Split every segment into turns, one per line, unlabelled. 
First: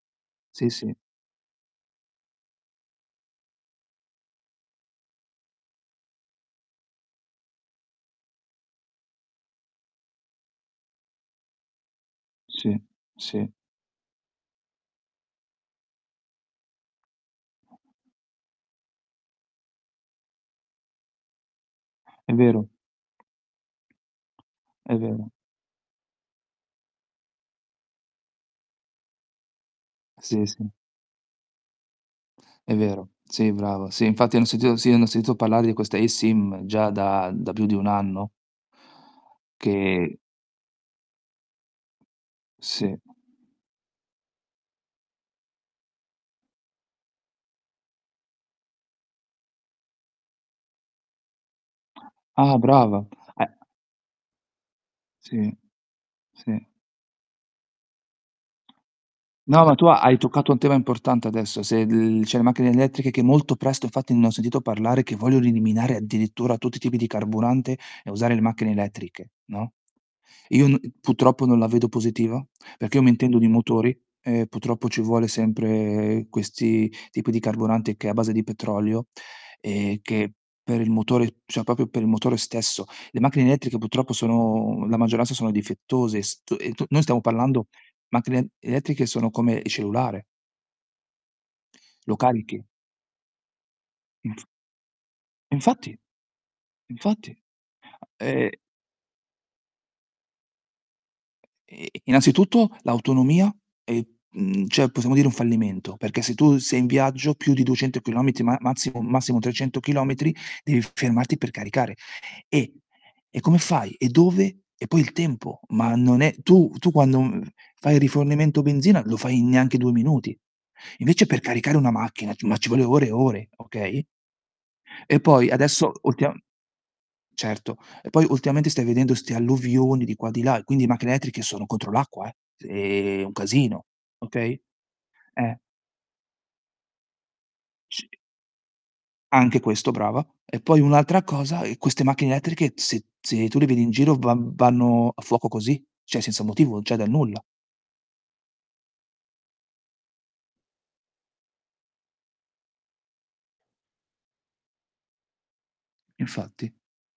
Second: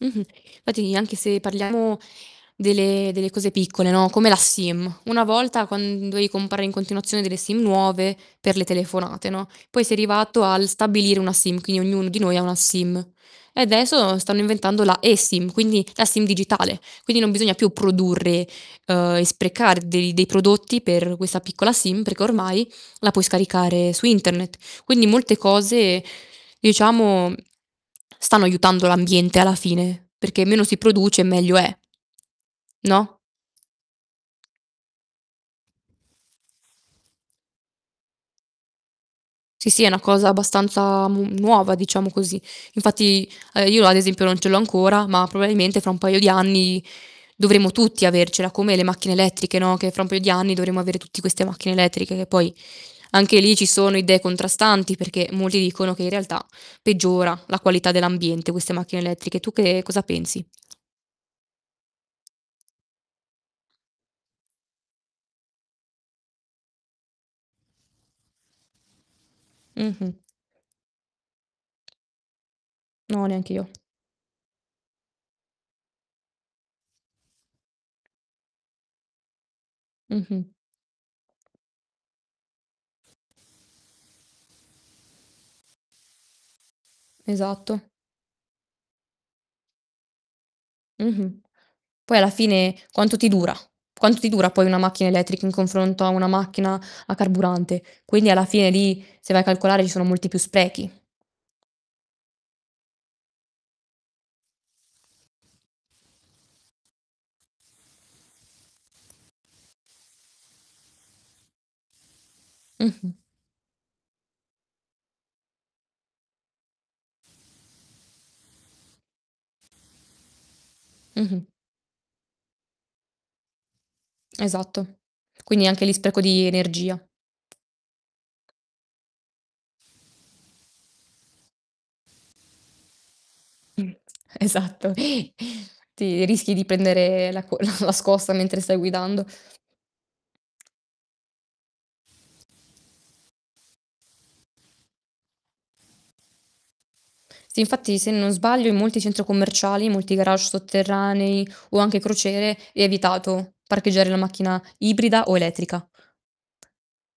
Mh-mh.
Sì, sì.
Fatti anche se parliamo delle delle cose piccole, no, come la SIM. Una volta quand dovevi comprare in continuazione delle SIM nuove per le telefonate, no. Poi si è arrivato al stabilire una SIM, quindi ognuno di noi ha una
Sì,
SIM.
sì.
E adesso stanno inventando la eSIM, quindi la SIM digitale. Quindi non bisogna più produrre, uhm, e sprecar dei dei prodotti per questa piccola SIM, perché
È vero.
ormai la puoi scaricare su Internet.
È
Quindi
vero.
molte cose, diciamo, stanno aiutando l'ambiente alla fine,
Sì,
perché
sì.
meno si produce meglio è.
È vero.
No?
Sì, brava. Sì, infatti ne ho sentito sì, ne ho sentito parlare di questa eSIM già da da più di 1 anno
Sì, sì, è una
che
cosa abbastanza mu nuova, diciamo così.
Sì.
Infatti, ehm, io ad esempio non ce l'ho ancora, ma probabilmente fra un paio di anni dovremo tutti avercela, come le macchine elettriche, no. Che fra un paio di anni dovremo avere tutti queste macchine elettriche, che poi
Ah, brava.
anche
Eh
lì ci sono idee contrastanti, perché
Sì,
molti dicono che in realtà
sì.
peggiora la qualità dell'ambiente, queste macchine elettriche. Tu
No, ma
che
tu
cosa
hai
pensi?
toccato un tema importante adesso. Se l cioè le macchine elettriche che molto presto infatti ne ho sentito parlare, che vogliono eliminare addirittura tutti i tipi di carburante e usare le macchine elettriche, no?
Mh-mh.
Io n purtroppo non la vedo positiva perché io mi
No,
intendo di
neanch'io.
motori e purtroppo ci vuole sempre questi tipi di carburante che è a base di petrolio, e che
Mh-mh.
per il motore cioè, proprio per il motore stesso. Le macchine elettriche purtroppo sono la maggioranza sono difettose. St e t noi stiamo parlando
Esatto.
macchine elettriche sono come il cellulare
Mh-mh.
lo
Poi alla
carichi.
fine quanto ti dura? Quanto ti
[unintelligible]
dura poi una macchina elettrica in
Infatti,
confronto a una macchina a
infatti.
carburante? Quindi alla
E
fine lì, se vai a calcolare, ci sono molti più sprechi.
Ehm, innanzitutto l'autonomia e mhmm, cioè possiamo dire un fallimento, perché se tu sei in viaggio più di 200 chilometri ma massimo, massimo 300 chilometri devi fermarti per caricare. E
Mh-mh.
e come fai? E dove? E poi il tempo, ma non è tu tu quando, mhmm, fai il rifornimento benzina lo fai in neanche 2 minuti. Invece per
Mh-mh.
caricare una macchina ci ma ci vuole ore e ore, okay
Esatto.
e poi
Quindi anche
adesso
lì spreco
ultimam
di energia.
certo, e poi ultimamente stai vedendo 'ste alluvioni di qua e di là, quindi macchine elettriche sono contro l'acqua, eh. Se un casino,
Mh,
okay?
esatto.
Eh.
Ti rischi di pendere la co la la
Sì.
scossa mentre stai guidando.
Anche questo, brava. E poi un'altra cosa, uhm, queste macchine elettriche se se tu le vedi in giro va vanno a fuoco così, cioè, senza motivo, cioè, dal nulla.
Sì, infatti, se non sbaglio, in molti centro commerciali, in molti garage sotterranei o anche crociere è vietato parcheggiare la macchina ibrida o elettrica.
Infatti.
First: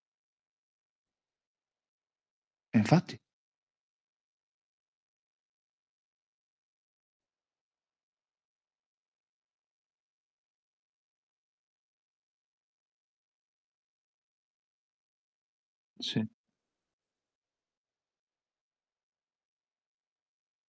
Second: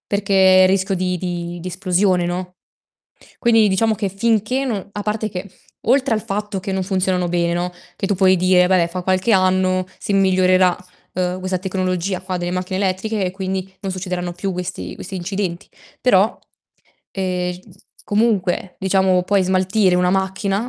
Perché rischio di di di esplosione, no,
Eh, infatti.
quindi diciamo che finché no a parte che oltre al fatto che non funzionano bene, no, che tu puoi dire: "Vabbè, fa qualche anno si migliorerà, uhm, questa tecnologia qua delle macchine elettriche e quindi non succederanno più questi questi incidenti."
Sì.
Però, ehm, s comunque, diciamo, poi smaltire una macchina